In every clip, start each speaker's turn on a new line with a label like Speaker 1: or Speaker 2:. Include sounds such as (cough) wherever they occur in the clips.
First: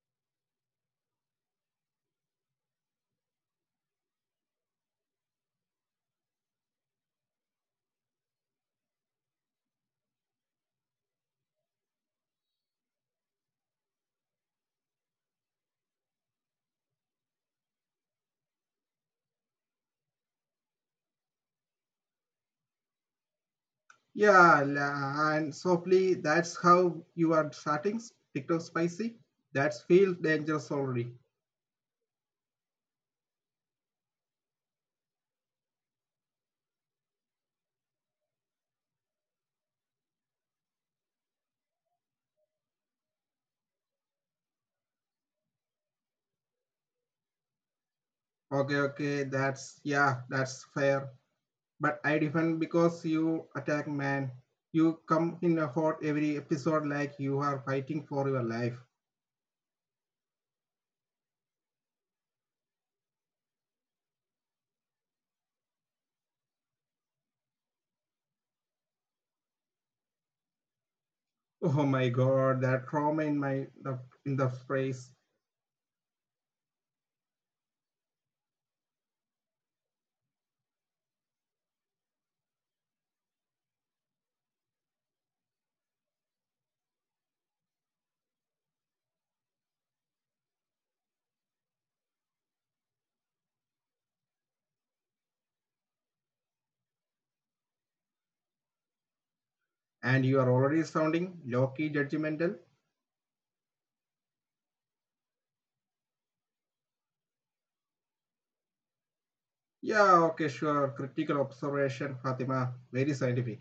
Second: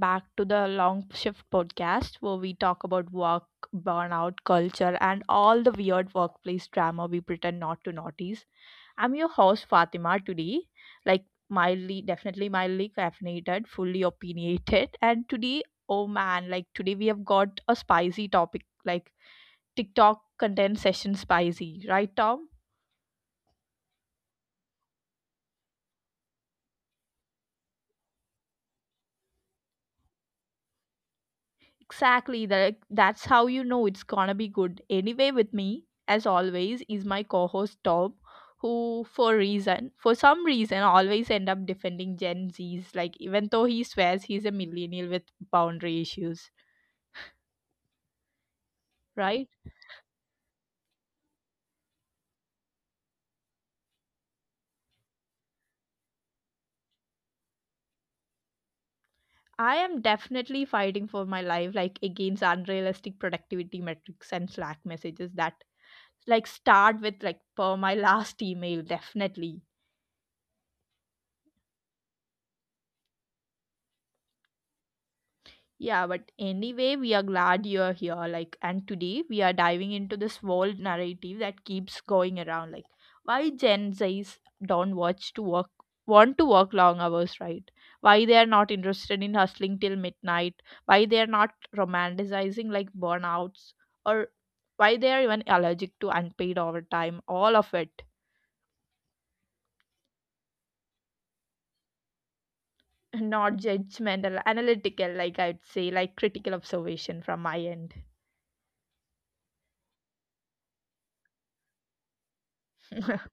Speaker 1: back to the Long Shift podcast where we talk about work, burnout, culture, and all the weird workplace drama we pretend not to notice. I'm your host Fatima today, definitely mildly caffeinated, fully opinionated, (laughs) and today, oh man, today we have got a spicy topic like TikTok content session spicy, right, Tom?
Speaker 2: Yeah, and softly, that's how you are starting. TikTok spicy. That's feel dangerous already.
Speaker 1: Exactly, that's how you know it's gonna be good. Anyway, with me, as always, is my co-host Tom, who for some reason, always end up defending Gen Z's. Like even though he swears he's a millennial with boundary issues,
Speaker 2: Okay, okay,
Speaker 1: right?
Speaker 2: that's yeah, that's fair. But I defend because you attack, man. You come in a hot every episode like you are fighting for your life.
Speaker 1: I am definitely fighting for my life, like against unrealistic productivity metrics and Slack messages that start with per my (laughs) last email, definitely.
Speaker 2: Oh my god, that trauma in in the phrase.
Speaker 1: Yeah, but anyway, we are glad you're here. Like, and today we are diving into this world narrative that keeps going around. Like, why Gen Z's don't watch to work, want to work long hours, right? Why they are not interested in hustling till midnight? Why they are not romanticizing like burnouts, or why they are even allergic to unpaid overtime? All of it,
Speaker 2: And you are already sounding low-key judgmental.
Speaker 1: (laughs) not judgmental, analytical. I'd say, like critical observation from my end.
Speaker 2: Yeah, okay, sure. Critical observation, Fatima. Very
Speaker 1: (laughs)
Speaker 2: scientific.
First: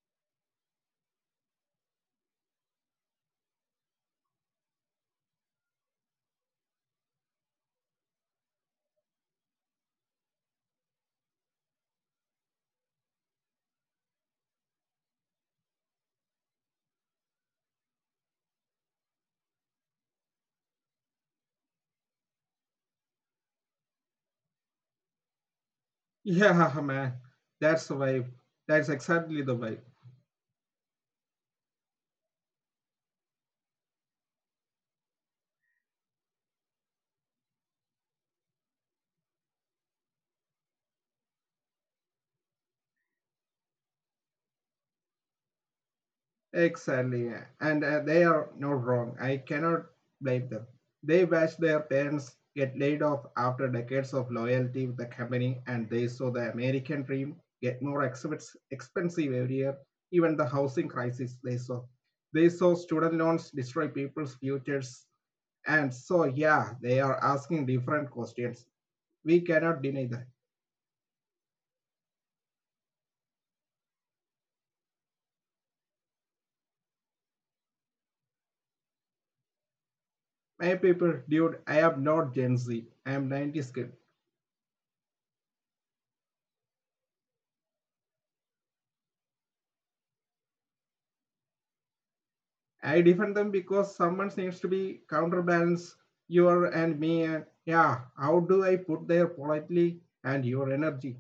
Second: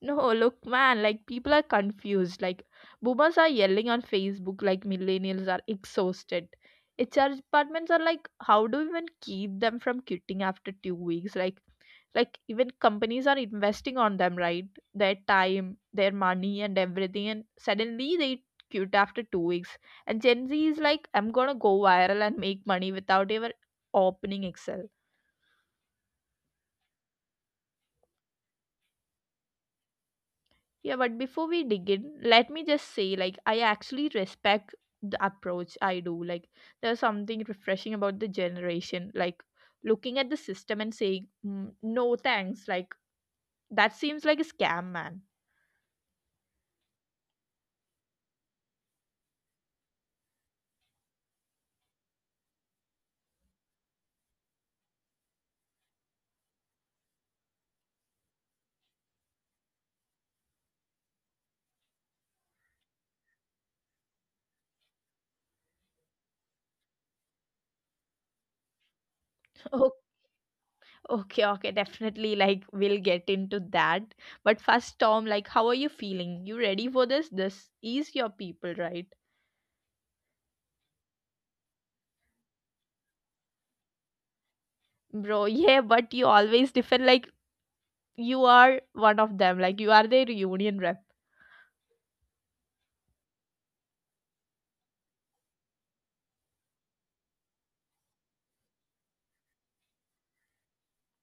Speaker 1: No, look, man, like people are confused. Like boomers are yelling on Facebook, like millennials are exhausted. HR departments are like, how do we even keep them from quitting after 2 weeks? Like even companies are investing on them, right? Their time, their money, and everything, and suddenly they quit after 2 weeks. And Gen Z is like, I'm gonna go viral and make money without ever opening Excel.
Speaker 2: Yeah, (laughs) man, that's the vibe. That's exactly the vibe.
Speaker 1: Yeah, but before we dig in, let me just say, like, I actually respect the approach I do. Like, there's something refreshing about the generation, like, looking at the system and saying, "Mm, no thanks. Like, that seems like a scam, man."
Speaker 2: Exactly, yeah. And They are not wrong. I cannot blame them. They watched their parents get laid off after decades of loyalty with the company, and they saw the American dream get more expensive every year. Even the housing crisis they saw. They saw student loans destroy people's futures. And so, yeah, they are asking different questions. We cannot
Speaker 1: (laughs)
Speaker 2: deny that.
Speaker 1: Oh, okay, okay, definitely. Like, we'll get into that. But first, Tom, like, how are you feeling? You ready for this? This is your people, right?
Speaker 2: My people, dude, I am not Gen Z. I am 90s kid.
Speaker 1: Bro, (laughs) yeah, but you always defend, like, you are one of them. Like, you are their union rep.
Speaker 2: I defend them because someone needs to be counterbalance your and me. And yeah, how do I put their politely and your energy?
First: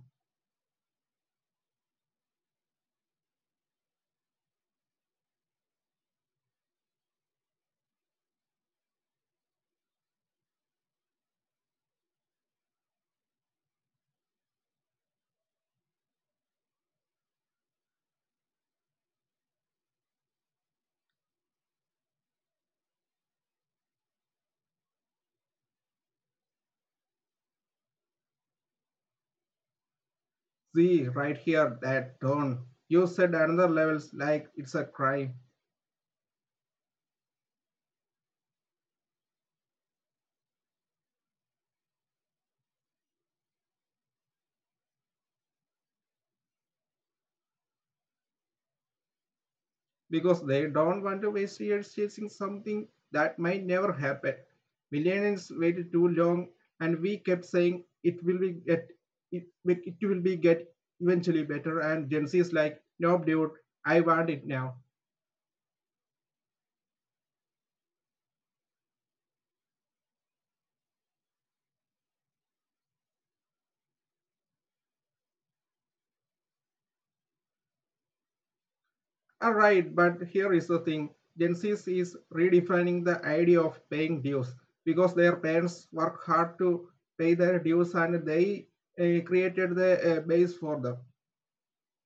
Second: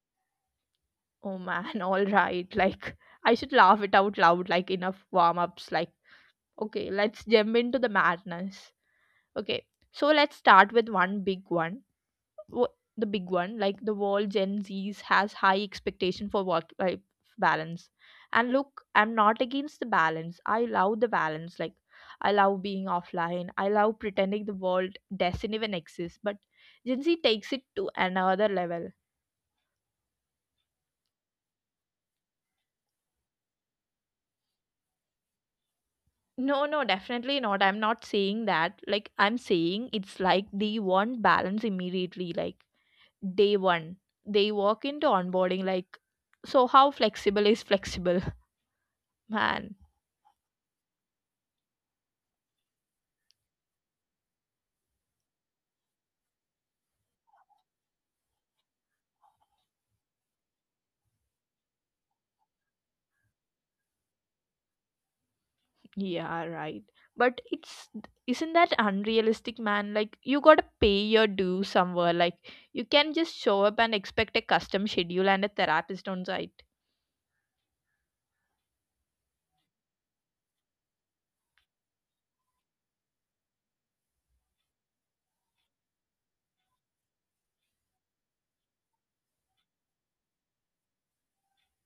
Speaker 1: Oh man, (laughs) all right. Like, I should laugh it out loud, like, enough warm ups. Like, okay, let's jump into the madness. Okay, so let's start with one big one. The big one, like, the world Gen Zs has high expectation for work life balance. And look, I'm not against the balance. I love the balance. Like, I love being offline. I love pretending the world doesn't even exist. But Gen Z takes it to another level.
Speaker 2: See right here that tone. You said another levels like it's a crime.
Speaker 1: No, no, definitely not. I'm not saying that. Like, I'm saying it's like they want balance immediately, like day one. They walk into onboarding, like, so how flexible is flexible? (laughs) Man,
Speaker 2: Because they don't want to waste years chasing something that might never happen. Millennials waited too long, and we kept saying it will be get it, it will be get eventually better. And Gen Z is like, nope, dude, I want it now.
Speaker 1: yeah, right. But it's, isn't that unrealistic, man? Like, you gotta pay your dues somewhere. Like, you can just show up and expect a custom schedule and a therapist on site.
Speaker 2: All right, but here is the thing: Gen Z is redefining the idea of paying dues because their parents work hard to pay their dues, and they created the base for them.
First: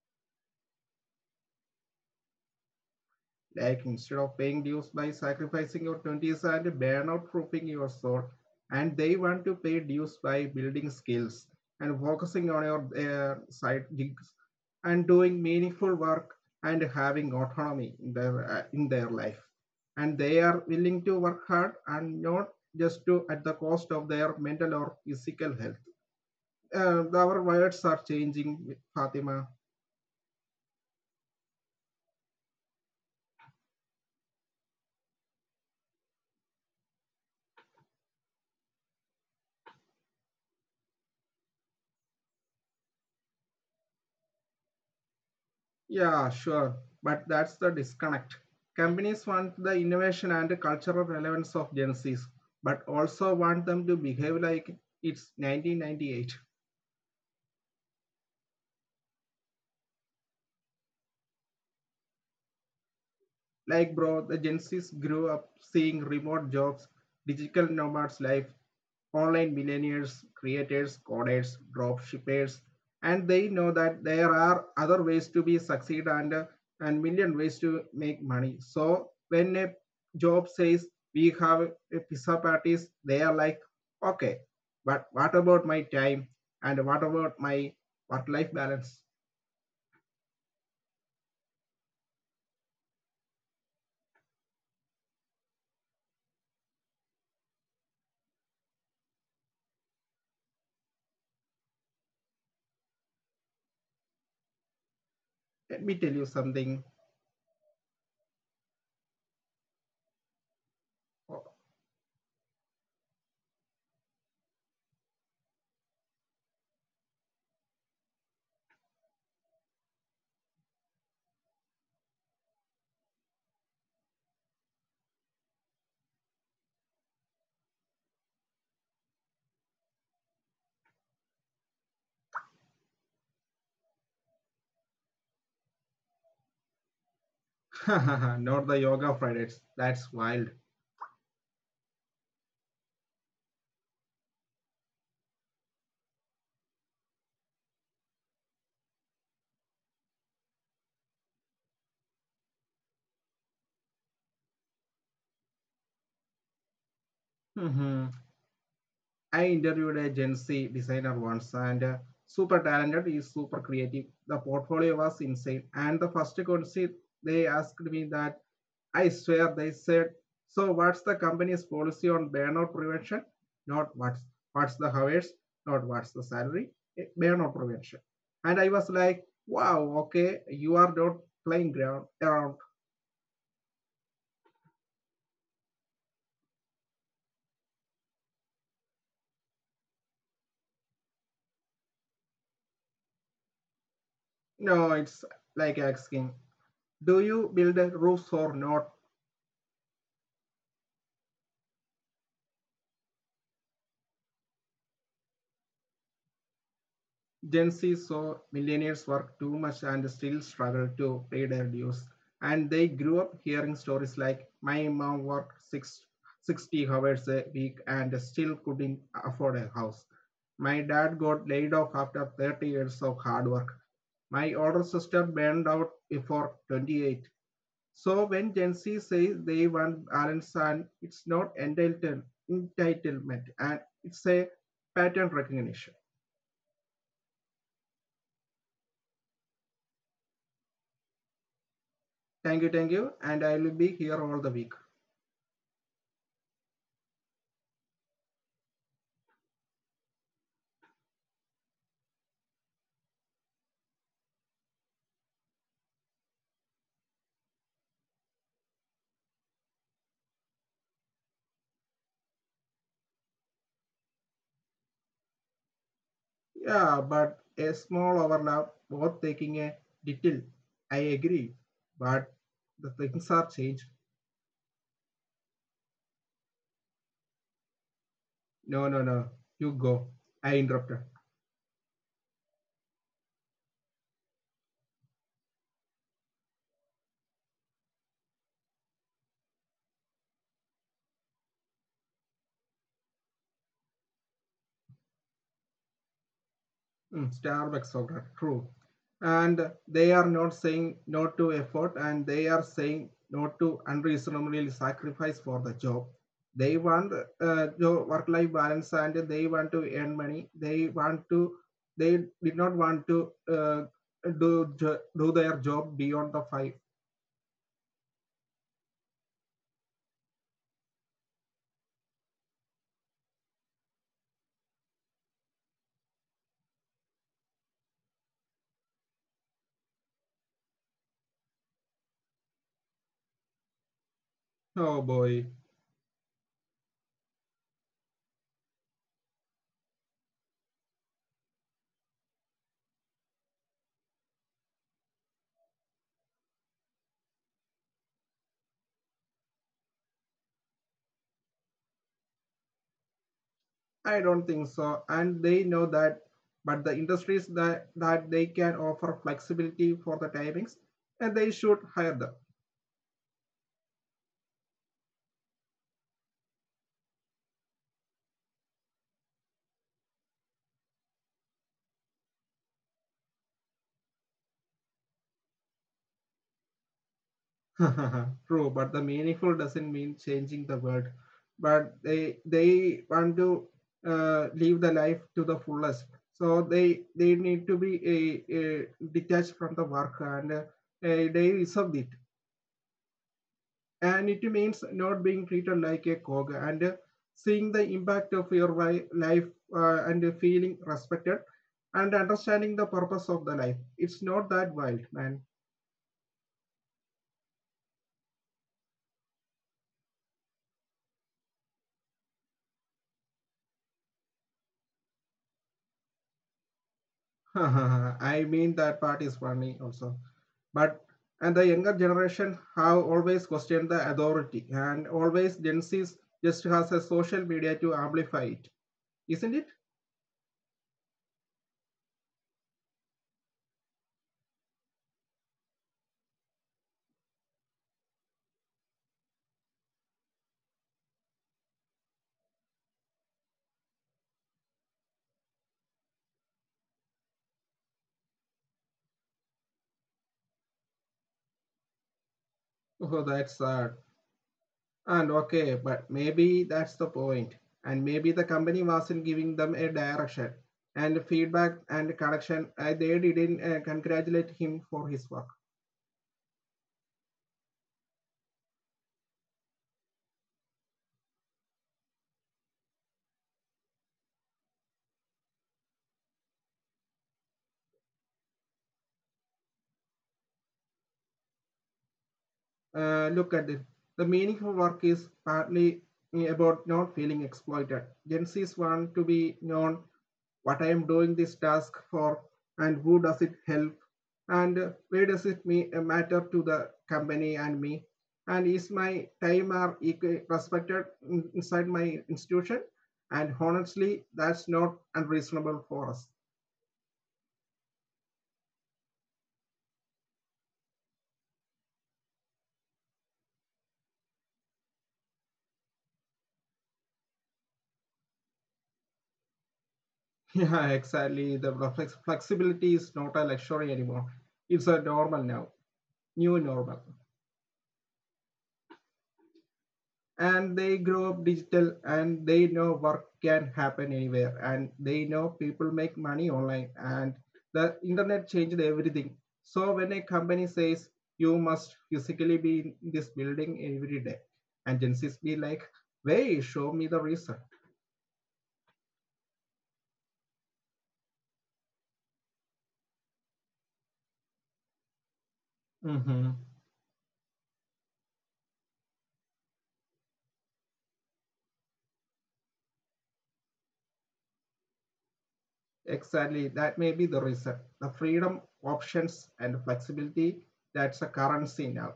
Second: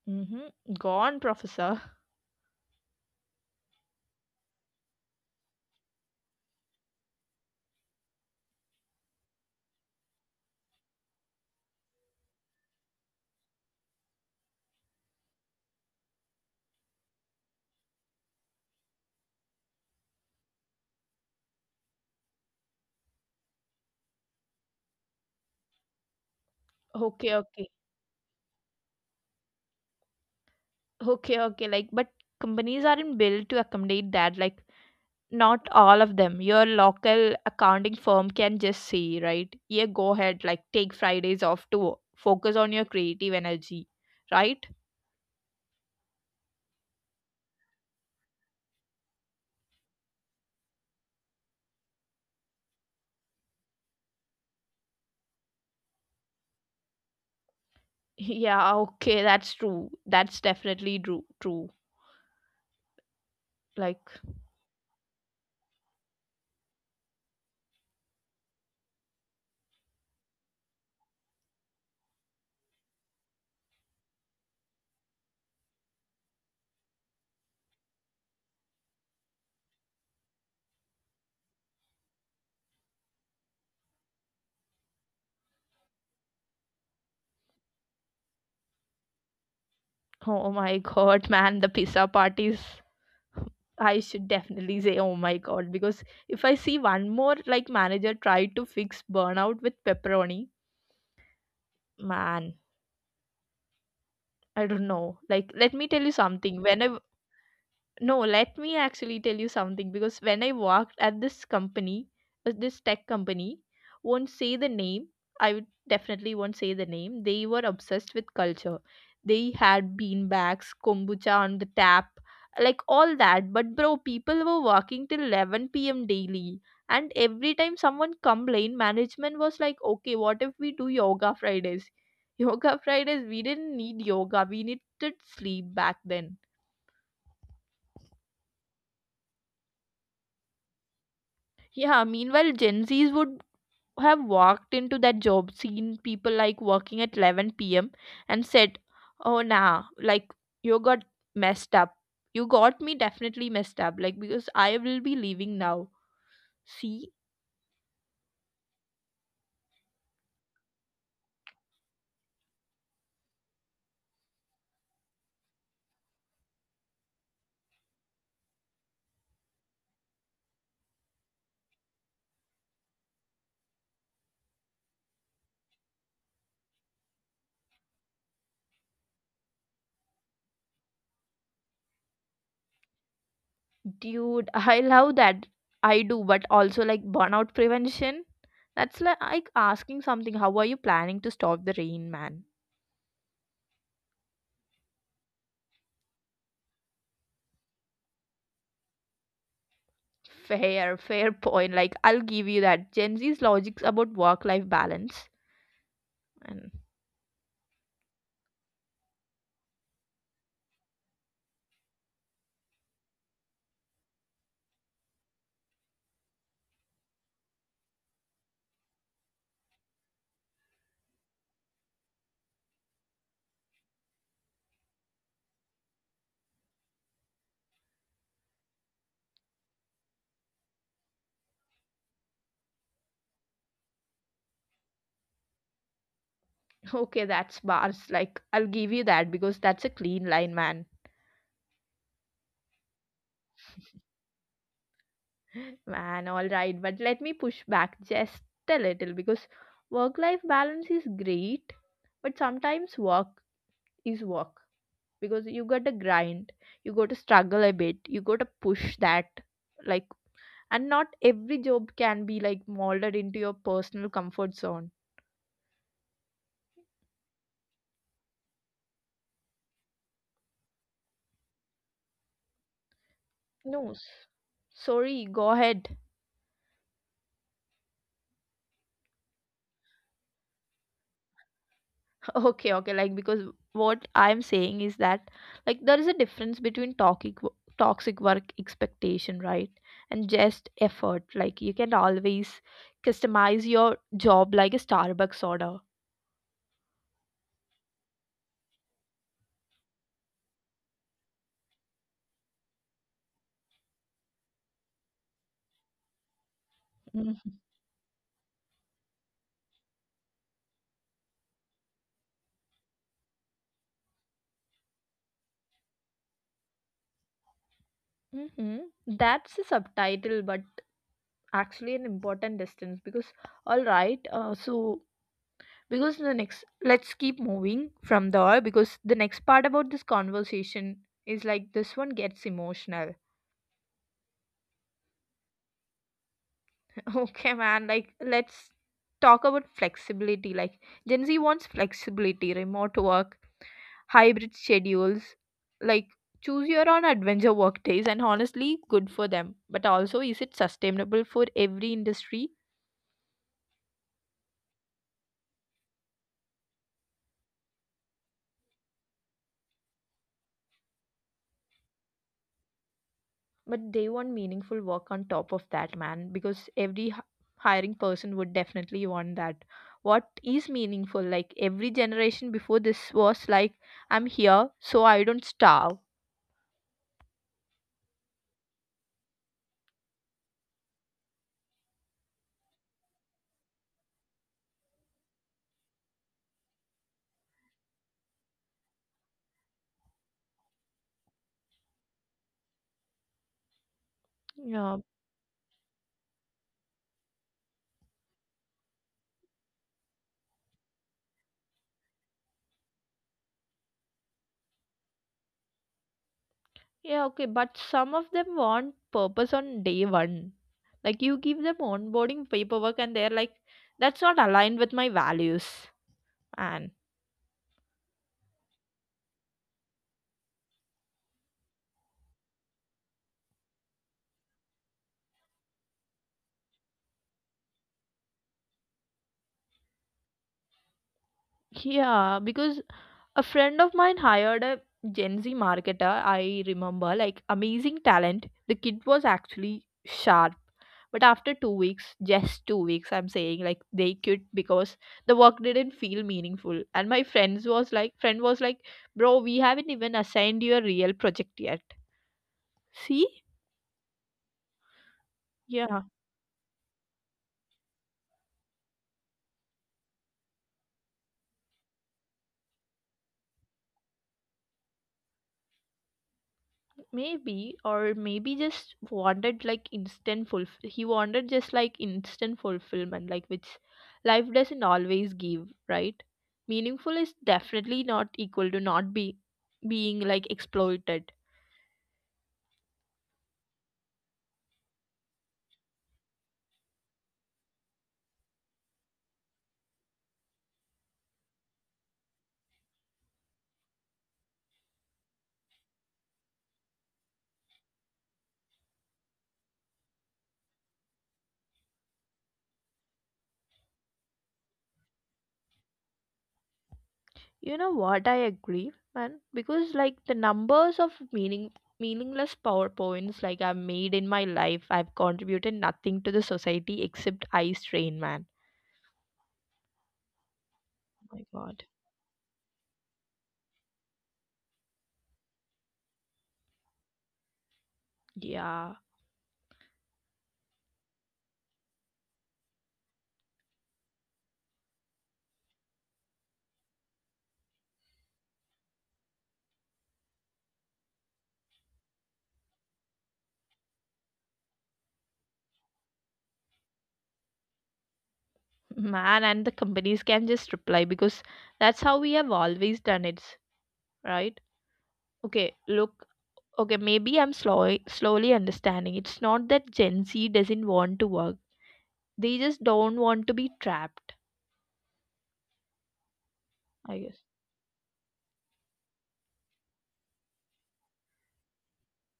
Speaker 1: Mm-hmm. Gone, professor.
Speaker 2: Like instead of paying dues by sacrificing your 20s and burnout proofing your soul, and they want to pay dues by building skills and focusing on your side gigs and doing meaningful work and having autonomy in in their life. And they are willing to work hard and not just to at the cost of their mental or physical health.
Speaker 1: Okay,
Speaker 2: Our
Speaker 1: okay.
Speaker 2: words are changing, Fatima.
Speaker 1: Okay, okay. Like, but companies aren't built to accommodate that. Like, not all of them. Your local accounting firm can just say, right? Yeah, go ahead. Like, take Fridays off to focus on your creative energy, right? (laughs)
Speaker 2: Yeah, sure. But that's the disconnect. Companies want the innovation and cultural relevance of Gen Zs, but also want them to behave like it's 1998.
Speaker 1: Yeah, okay. That's true. That's definitely true. True. Like,
Speaker 2: Like, bro, the Gen Zs grew up seeing remote jobs, digital nomads life, online billionaires, creators, coders, drop shippers, and they know that there are other ways to be succeed and million ways to make money. So when a job says we have a pizza parties, they are like, okay, but what about my time and what about my work-life balance?
Speaker 1: oh my (laughs) God, man, the pizza parties. I should definitely say, oh my God, because if I see one more like manager try to fix burnout with pepperoni, man. I don't know. Like, let me tell you
Speaker 2: Let me tell
Speaker 1: something.
Speaker 2: you
Speaker 1: Whenever
Speaker 2: something.
Speaker 1: no, let me actually tell you something because when I worked at this company, this tech company, won't say the name. I would definitely won't say the name. They were obsessed with culture. They had bean bags, kombucha on the tap, like all that. But bro, people were working till 11 p.m. daily. And every time someone complained, management was like, okay, what if we do yoga Fridays? (laughs) Yoga Fridays, we didn't need yoga. We needed sleep back then.
Speaker 2: (laughs) Not the yoga Fridays. That's wild.
Speaker 1: Yeah, meanwhile, Gen Zs would have walked into that job, seen people like working at 11 p.m., and said, oh, nah, like you got messed up. You got me definitely messed up, like because I will be leaving now. See,
Speaker 2: Mm-hmm. I interviewed a Gen Z designer once and super talented, is super creative. The portfolio was insane. And the first question they asked me that I swear they said, so what's the company's policy on burnout prevention? Not what's What's the hours, not what's the salary, burnout prevention. And I was like, wow, okay, you are not playing ground around.
Speaker 1: dude, (laughs) I love that. I do, but also like burnout prevention. Like asking something, how are you planning to stop the rain, man?
Speaker 2: No, it's like asking, do you build roofs or not?
Speaker 1: Fair, fair point. Like, I'll give you that. Gen Z's logics about work life balance. And."
Speaker 2: Gen Z saw millionaires work too much and still struggle to pay their dues. And they grew up hearing stories like, my mom worked 60 hours a week and still couldn't afford a house. My dad got laid off after 30 years of hard work. My older sister burned out before 28. So when Gen Z says they want balance and it's not entitlement and it's a pattern recognition.
Speaker 1: Okay, that's bars. Like, I'll give you that because that's a clean line, man.
Speaker 2: Thank you, thank you. And I will be here all the week.
Speaker 1: (laughs) Man, all right. But let me push back just a little because work life balance is great, but sometimes work is work because you got to grind, you got to struggle a bit, you got to push that. Like, and not every job can be like molded into your personal comfort zone.
Speaker 2: Yeah, but a small overlap, both taking a detail. I agree. But the things are
Speaker 1: No,
Speaker 2: changed.
Speaker 1: s- sorry, go ahead.
Speaker 2: No, no, no. You go. I interrupted.
Speaker 1: Okay, okay. Like because what I'm saying is that like there is a difference between toxic work expectation, right? And just effort. Like you can always customize your job like a Starbucks order.
Speaker 2: Mm, Starbucks order, true. And they are not saying no to effort and they are saying no to unreasonable sacrifice for the job. They want work life balance and they want to earn money. They did not want to do, do their job beyond the five.
Speaker 1: Mm-hmm. That's a subtitle, but actually an important distance because all right. Because the next, let's keep moving from there because the next part about this conversation is like this one gets emotional.
Speaker 2: Oh boy.
Speaker 1: Okay, man. Like, let's talk about flexibility. Like, Gen Z wants flexibility, remote work, hybrid schedules. Like, choose your own adventure work days, and honestly, good for them. But also, is it sustainable for every industry?
Speaker 2: I don't think so. And they know that, but the industries that they can offer flexibility for the timings and they should hire them.
Speaker 1: But they want meaningful work on top of that, man, because hiring person would definitely want that. What is meaningful? Like, every generation before this was like, I'm here, so I don't starve.
Speaker 2: (laughs) True, but the meaningful doesn't mean changing the world. But they want to live the life to the fullest. So they need to be detached from the work and they reserve it. And it
Speaker 1: Yeah.
Speaker 2: means not being treated like a cog and seeing the impact of your life and feeling respected and understanding the purpose of the life. It's not that wild, man.
Speaker 1: Yeah, okay, but some of them want purpose on day one. Like you give them onboarding paperwork and they're like, that's not aligned with my values. Man.
Speaker 2: (laughs) I mean that part is funny also. But and the younger generation have always questioned the authority, and always Gen Z just has a social media to amplify it, isn't it?
Speaker 1: Yeah, because a friend of mine hired a Gen Z marketer, I remember, like amazing talent. The kid was actually sharp. But after 2 weeks, just 2 weeks, I'm saying like they quit because the work didn't feel meaningful. And my friends was like friend was like, bro, we haven't even assigned you a real project yet. See?
Speaker 2: Oh, that's sad. And okay,
Speaker 1: Yeah.
Speaker 2: but maybe that's the point. And maybe the company wasn't giving them a direction and feedback and connection. They didn't congratulate him for his work.
Speaker 1: Maybe or maybe just wanted like instant fulf- he wanted just like instant fulfillment, like which life doesn't always give, right? Meaningful is definitely not equal to not be being like exploited.
Speaker 2: Look at it. The meaningful work is partly about not feeling exploited. Gen Z's want to be known what I am doing this task for, and who does it help, and where does it matter to the company and me, and is my time are respected inside my institution. And honestly, that's not unreasonable for us.
Speaker 1: You know what, I agree, man, because like the numbers of meaningless PowerPoints like I've made in my life, I've contributed nothing to the society except eye strain, man.
Speaker 2: (laughs) yeah,
Speaker 1: Oh my
Speaker 2: exactly.
Speaker 1: god.
Speaker 2: The flexibility is not a luxury anymore. It's a normal now. New normal.
Speaker 1: Yeah.
Speaker 2: And they grow up digital, and they know work can happen anywhere, and they know people make money online, and the internet changed everything. So when a company says you must physically be in this building every day, agencies be like, wait, show me the reason.
Speaker 1: Man, and the companies can just reply because that's how we have always done it, right? Okay, look,
Speaker 2: Mm-hmm.
Speaker 1: okay, maybe slowly understanding. It's not that Gen Z doesn't want to work, they just don't want to be trapped,
Speaker 2: Exactly,
Speaker 1: I
Speaker 2: that may
Speaker 1: guess.
Speaker 2: be the reason. The freedom options and flexibility, that's a currency now.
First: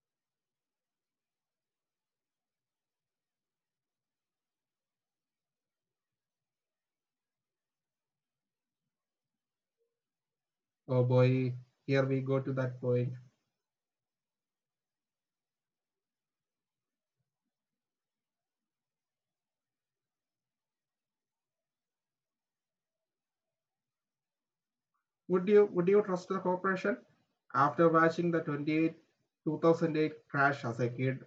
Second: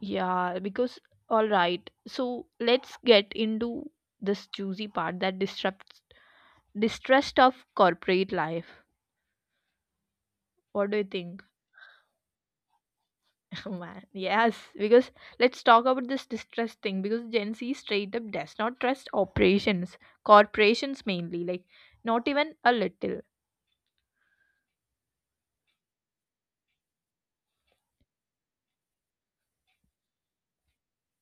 Speaker 1: Yeah, because, all right, so let's get into this juicy part that disrupts distrust of corporate life. What do
Speaker 2: Oh
Speaker 1: you think?
Speaker 2: boy, here we go to that point.
Speaker 1: Oh man, yes, because let's talk about this distrust thing because Gen Z straight up does not trust corporations mainly, like not even a little.
Speaker 2: Would you trust the corporation? After watching the 2008 crash as a kid,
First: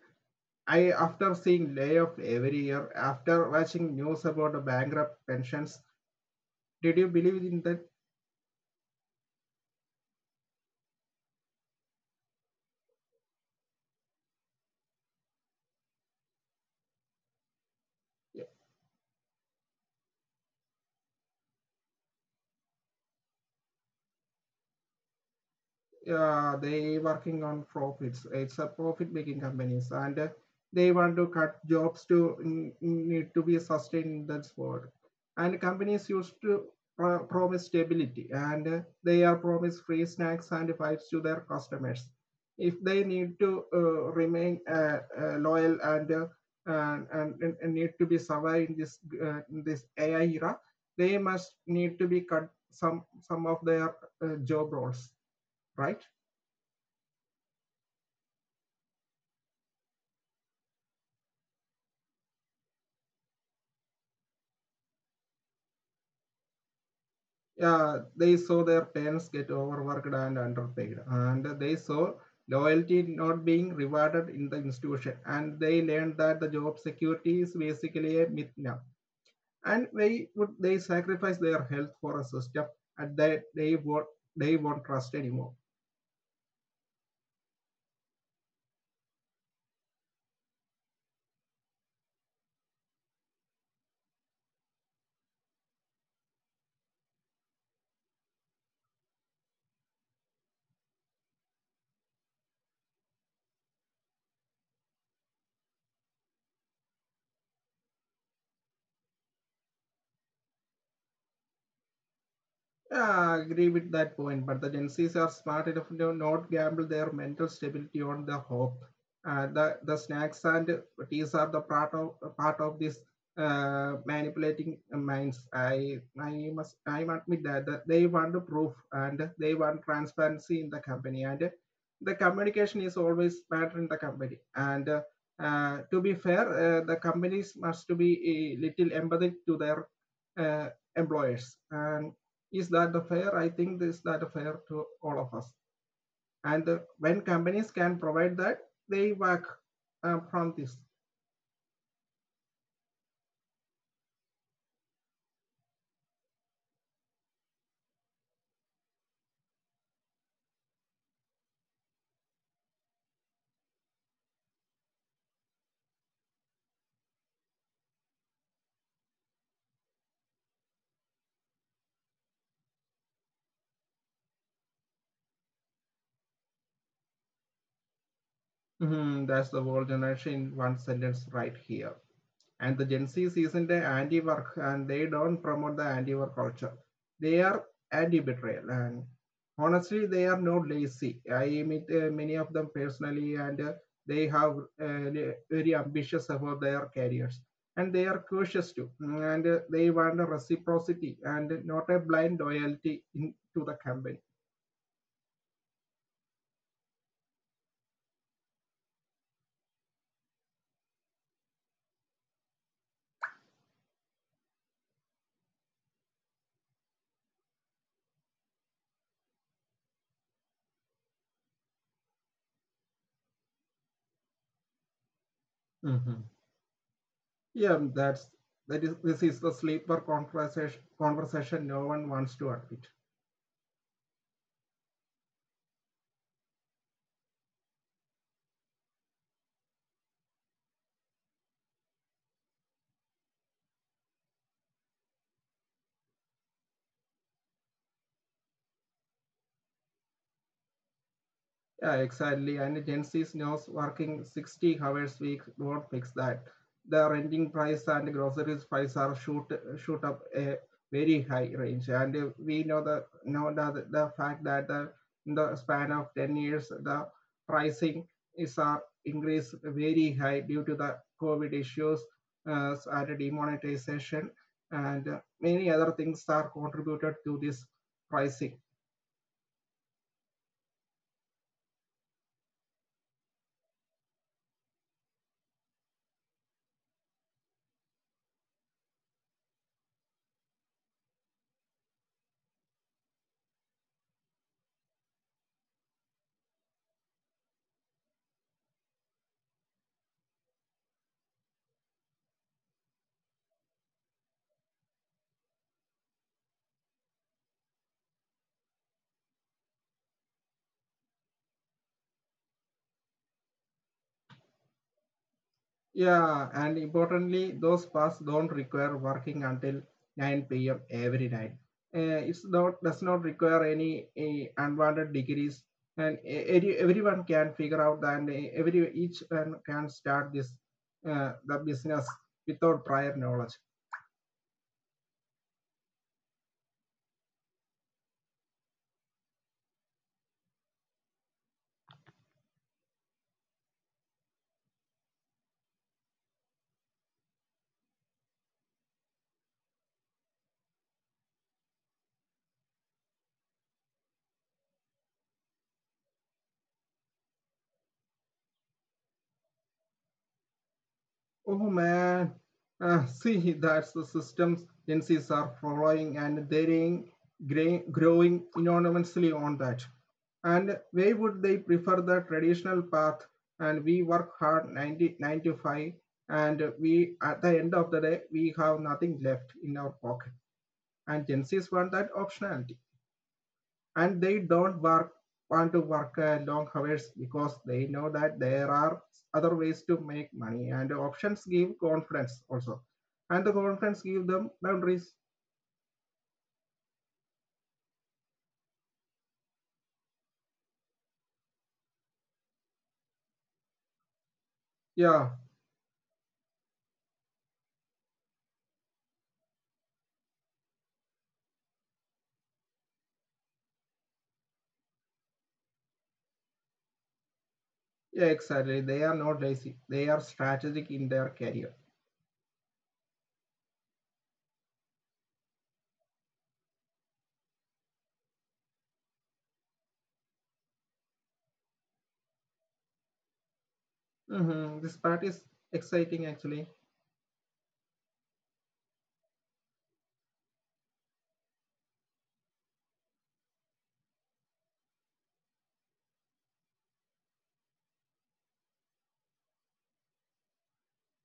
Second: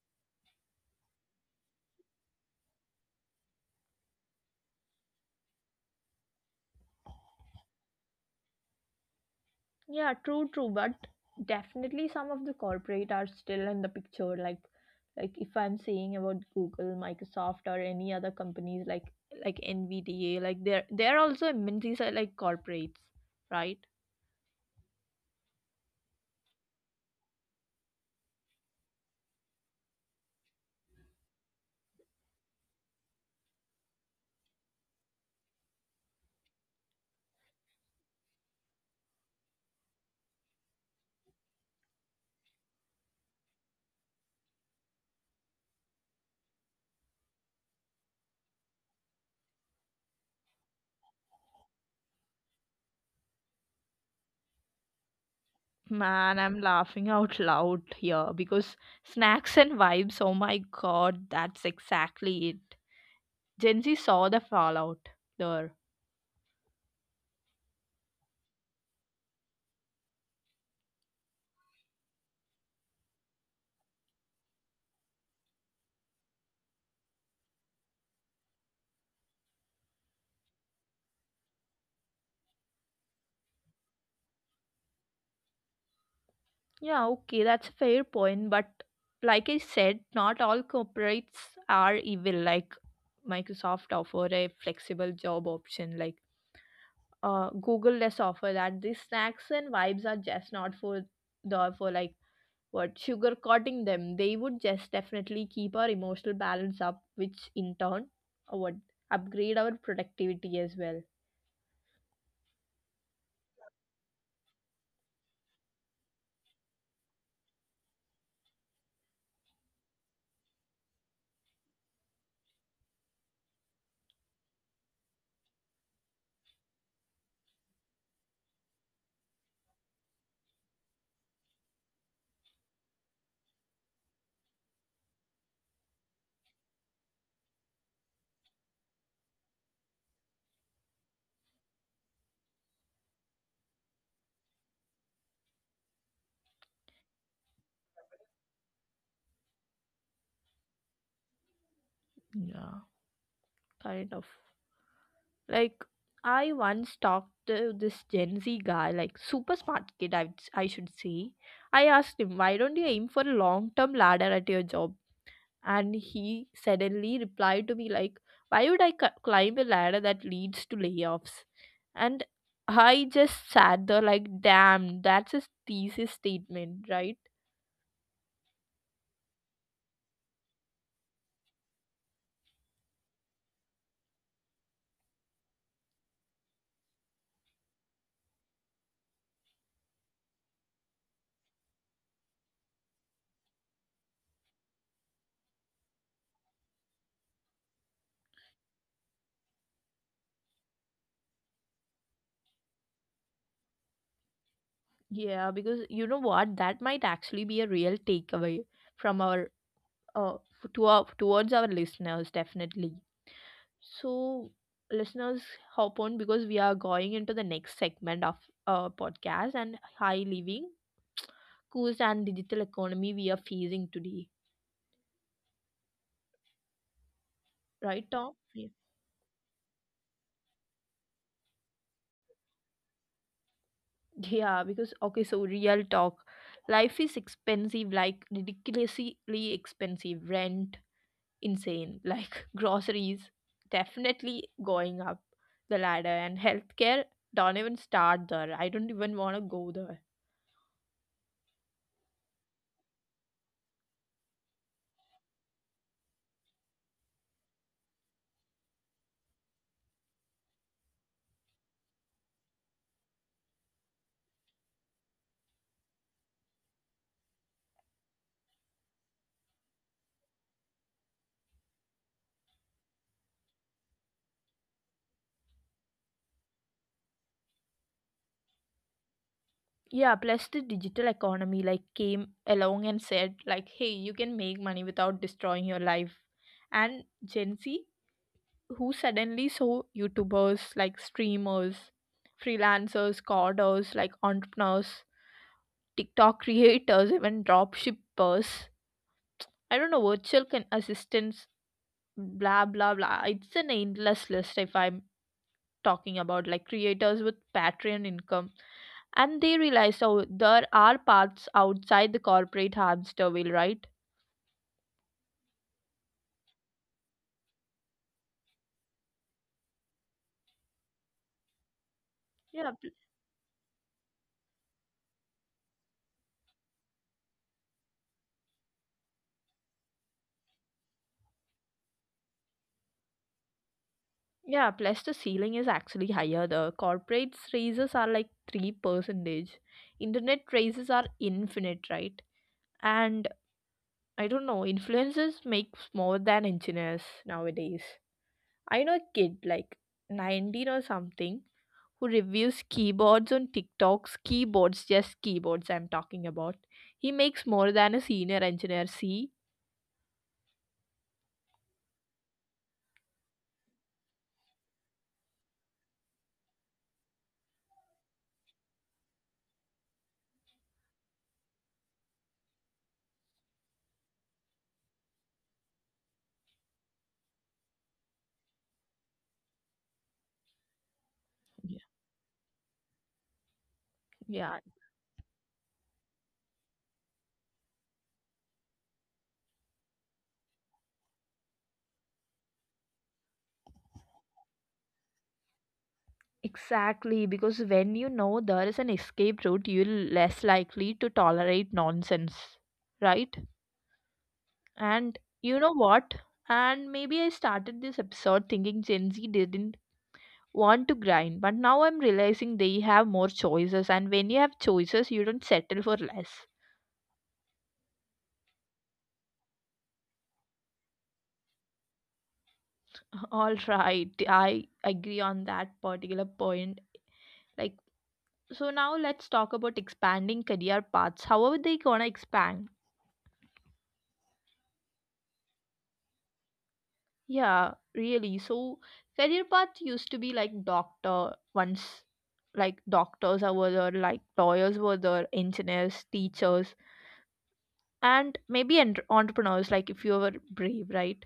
Speaker 2: I after seeing layoff every year, after watching news about the bankrupt pensions, did you believe in that?
Speaker 1: Yeah, true, true, but definitely some of the corporate are still in the picture. Like if I'm saying about Google, Microsoft, or any other companies like NVDA, like they're also MNCs are like corporates, right?
Speaker 2: They working on profits. It's a profit making companies, and they want to cut jobs to need to be sustained in this world. And companies used to promise stability, and they are promise free snacks and vibes to their customers. If they need to remain loyal, and, and need to be survive in this AI era, they must need to be cut some of their job roles, right?
Speaker 1: Man, I'm laughing out loud here because snacks and vibes, oh my god, that's exactly it. Gen Z saw the fallout there.
Speaker 2: Yeah, they saw their parents get overworked and underpaid, and they saw loyalty not being rewarded in the institution, and they learned that the job security is basically a myth now. And they would they sacrifice their health for a system, and they won't trust anymore.
Speaker 1: Yeah, okay, that's a fair point, but like I said, not all corporates are evil. Like Microsoft offer a flexible job option, like Google does offer that. These snacks and vibes are just not for the for like what sugarcoating them they would just definitely keep our emotional balance up which in turn would upgrade our productivity as well.
Speaker 2: Yeah, I agree with that point, but the Gen Zs are smart enough to not gamble their mental stability on the hope. The snacks and teas are the part of this manipulating minds. I admit that they want the proof and they want transparency in the company, and the communication is always matter in the company. And To be fair, the companies must to be a little empathetic to their uh, employers. And is that fair? I think this is that fair to all of us. And When companies can provide that, they work from this.
Speaker 1: Yeah. Kind of like, I once talked to this Gen Z guy, like super smart kid. I should say I asked him, "Why don't you aim for a long term ladder at your job?" And he suddenly replied to me like, "Why would I climb a ladder that leads to layoffs?" And I just sat there like, damn, that's a thesis statement, right?
Speaker 2: Mhm, that's the whole generation in one sentence right here. And the Gen Z is in the anti-work and they don't promote the anti-work culture. They are anti-betrayal. And honestly, they are not lazy. I meet many of them personally, and they have very ambitious about their careers, and they are cautious too, and they want a reciprocity and not a blind loyalty in, to the company.
Speaker 1: Yeah, because you know what, that might actually be a real takeaway from uh, towards our listeners definitely. So listeners, hop on because we are going into the next segment of our podcast, and high living cost and digital economy we are facing today,
Speaker 2: Mm-hmm. Yeah,
Speaker 1: right
Speaker 2: that's
Speaker 1: Tom? Yeah.
Speaker 2: that is this is the sleeper conversation no one wants to admit.
Speaker 1: Yeah, because okay, so real talk, life is expensive, like ridiculously expensive. Rent insane, like (laughs) groceries definitely going up the ladder, and healthcare, don't even start there, I don't even want to go there.
Speaker 2: Yeah, exactly. And Gen Z knows working 60 hours a week won't fix that. The renting price and groceries price are shoot up a very high range, and we know the fact that the, in the span of 10 years the pricing is are increased very high due to the COVID issues and demonetization, and many other things are contributed to this pricing.
Speaker 1: Yeah, plus the digital economy like came along and said like, hey, you can make money without destroying your life. And Gen Z who suddenly saw YouTubers like streamers, freelancers, coders, like entrepreneurs, TikTok creators, even drop shippers. I don't know, assistants, blah blah blah. It's an endless list if I'm talking about like creators with Patreon income. And they realized, oh, there are paths outside the corporate hamster wheel, right?
Speaker 2: Yeah, and importantly, those paths don't require working until 9 p.m. every night. It's
Speaker 1: Yeah.
Speaker 2: not does not require any unwanted degrees, and everyone can figure out that, and every each one can start this the business without prior knowledge.
Speaker 1: Yeah, plus the ceiling is actually higher. The corporates raises are like 3%. Internet raises are infinite, right? And I don't know, influencers makes more than engineers nowadays. I know a kid like 19 or something, who reviews keyboards on TikToks, keyboards, just keyboards I'm talking about. He makes more than a senior engineer. See?
Speaker 2: Oh man, (laughs) see that's the systems agencies are following, and they're growing enormously on that. And why would they prefer the traditional path and we work hard 90, 9 to 5, and we at the end of the day we have nothing left in our pocket, and gen
Speaker 1: Yeah.
Speaker 2: z's want that optionality. And they
Speaker 1: Yeah.
Speaker 2: don't work want to work long hours because they know that there are other ways to make money, and options give confidence also, and the confidence give them boundaries.
Speaker 1: Exactly, because when you know there is an escape route, you're less likely to tolerate nonsense, right? And
Speaker 2: Yeah,
Speaker 1: you know what? And maybe I started this episode thinking Gen Z didn't want to grind, but now I'm realizing they have more choices, and when you have choices, you don't settle for less.
Speaker 2: yeah exactly, they are not lazy, they are strategic in their career.
Speaker 1: (laughs) All right, I agree on that particular point. Like, so now let's talk about expanding career paths. How are they gonna expand?
Speaker 2: Hmm, this part is exciting actually.
Speaker 1: Yeah, really. So career path used to be like doctor once, like doctors are were there, like lawyers were there, engineers, teachers, and maybe entrepreneurs, like if you were brave, right?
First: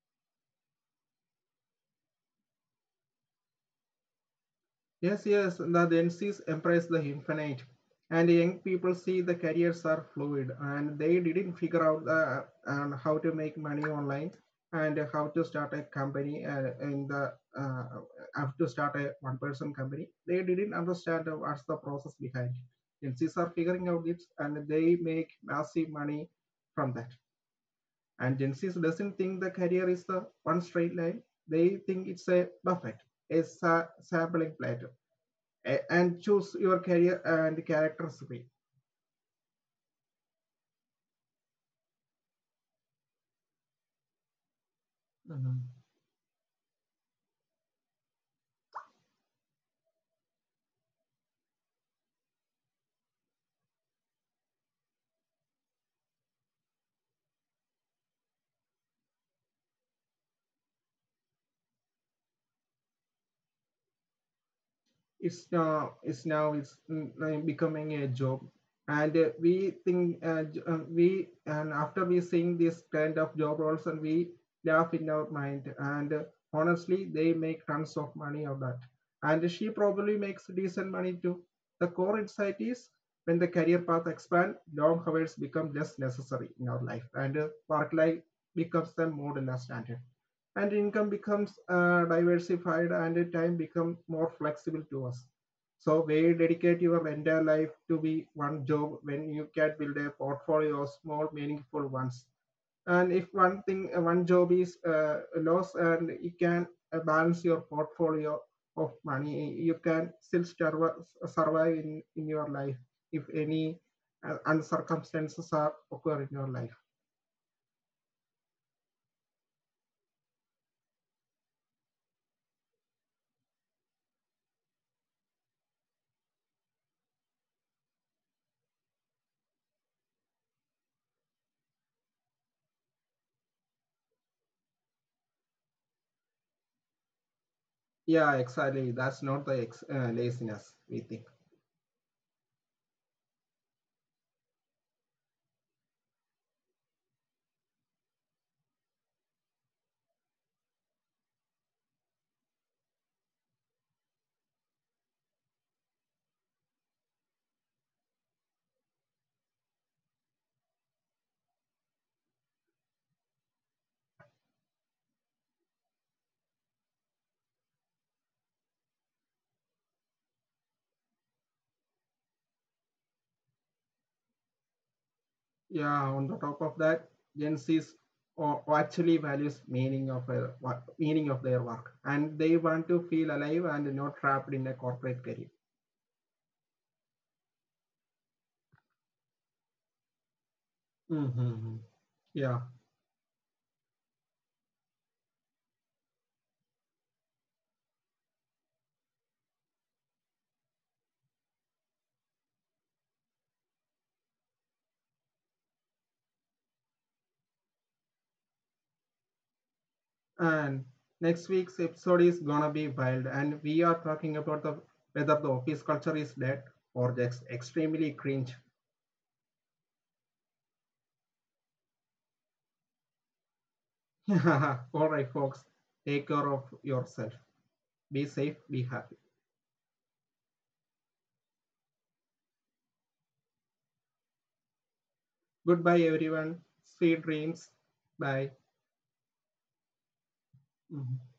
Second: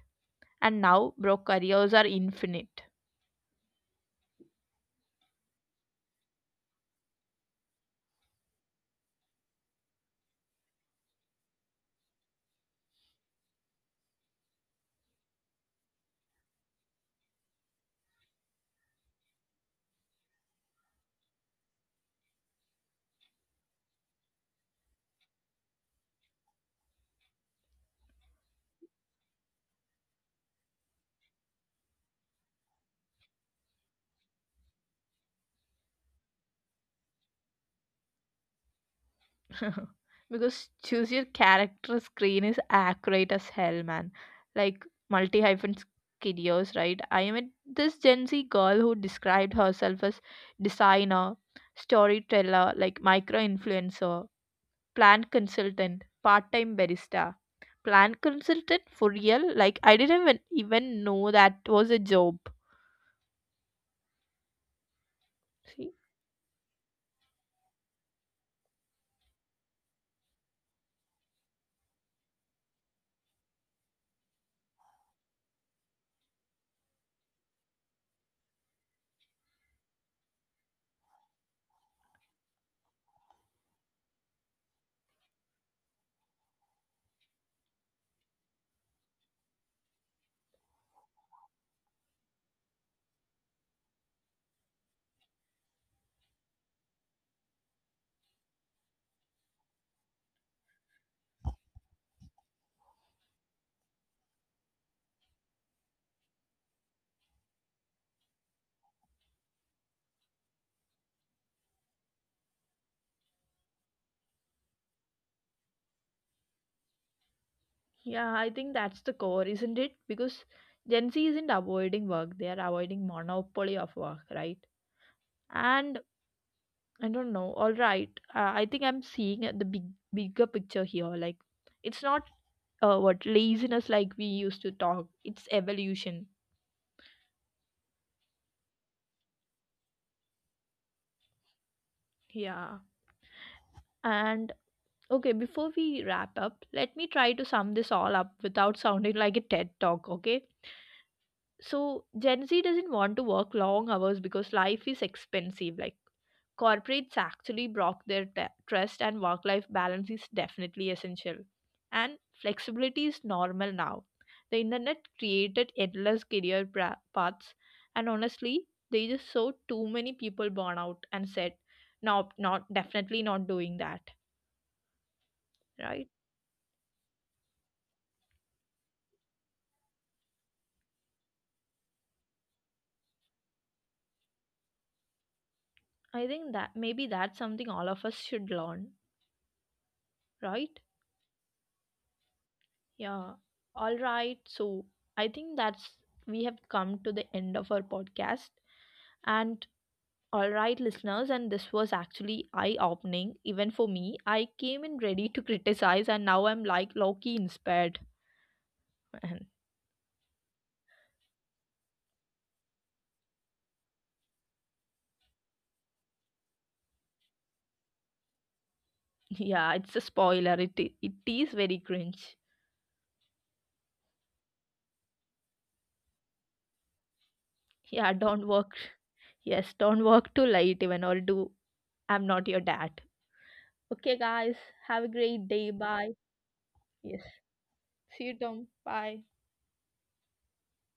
Speaker 1: And now bro, careers are infinite.
Speaker 2: Yes, yes, the Gen Z's embrace the infinite, and young people see the careers are fluid, and they didn't figure out the, and how to make money online, and how to start a company, in the uh, how to start a one-person company. They didn't understand what's the process behind. Gen Z's are figuring out it, and they make massive money from that. And Gen Z doesn't think the career is the one straight line. They think it's a buffet, a sampling platter, and choose your career and character recipe.
Speaker 1: (laughs) Because choose your character screen is accurate as hell man, like multi hyphen
Speaker 2: Mhm.
Speaker 1: skidios, right? I met this Gen Z girl who described herself as designer, storyteller, like micro influencer, plant consultant, part-time barista. Plant consultant for real, like I didn't even, even know that was a job.
Speaker 2: It's
Speaker 1: See?
Speaker 2: now it's now it's mm, like becoming a job. And we think We and after we seeing this kind of job roles and we laugh in our mind, and honestly they make tons of money of that, and she probably makes decent money too. The core insight is when the career path expand, long hours become less necessary in our life, and work life becomes the more than a standard, and income becomes diversified, and time becomes more flexible to us. So where you dedicate your entire life to be one job when you can build a portfolio of small meaningful ones. And if one job is lost, and you can balance your portfolio of money, you can still survive in your life if any circumstances are occur in your life.
Speaker 1: Yeah, I think that's the core, isn't it? Because Gen Z isn't avoiding work, they are avoiding monopoly of work, right? And I don't know, all right, I think I'm seeing the bigger picture here, like it's not what laziness like we used to talk, it's evolution.
Speaker 2: Yeah exactly, that's not the laziness we think.
Speaker 1: Yeah. And okay, before we wrap up, let me try to sum this all up without sounding like a TED talk, okay? So Gen Z doesn't want to work long hours because life is expensive. Like corporates actually block their trust, and work life balance is definitely essential. And flexibility is normal now. The internet created endless career paths, and honestly, they just saw too many people burn out and said, "No, not definitely not doing that."
Speaker 2: Yeah, on
Speaker 1: Right?
Speaker 2: the top of that, gen z's actually values meaning of their work, and they want to feel alive and not trapped in a corporate career.
Speaker 1: I think that maybe that's something all of us should learn. Right?
Speaker 2: Mm-hmm. Yeah.
Speaker 1: Yeah. All right. So I think that's, we have come to the end of our podcast. And all right, listeners, and this was actually eye-opening even for me. I came in ready to criticize, and now I'm like Loki inspired. And
Speaker 2: And next week's episode is gonna be wild, and we are talking about the whether the office culture is dead or just extremely cringe.
Speaker 1: (laughs) yeah, it's a spoiler. It is very cringe.
Speaker 2: (laughs) all right folks, take care of yourself, be
Speaker 1: Yeah,
Speaker 2: safe, be
Speaker 1: don't work.
Speaker 2: happy.
Speaker 1: Yes, don't work too late, even, or do. I'm not your dad. Okay, guys, have a great
Speaker 2: Goodbye
Speaker 1: day. Bye.
Speaker 2: everyone. Sweet
Speaker 1: Yes.
Speaker 2: dreams. Bye.
Speaker 1: See you, Tom. Bye.
Speaker 2: Mm-hmm.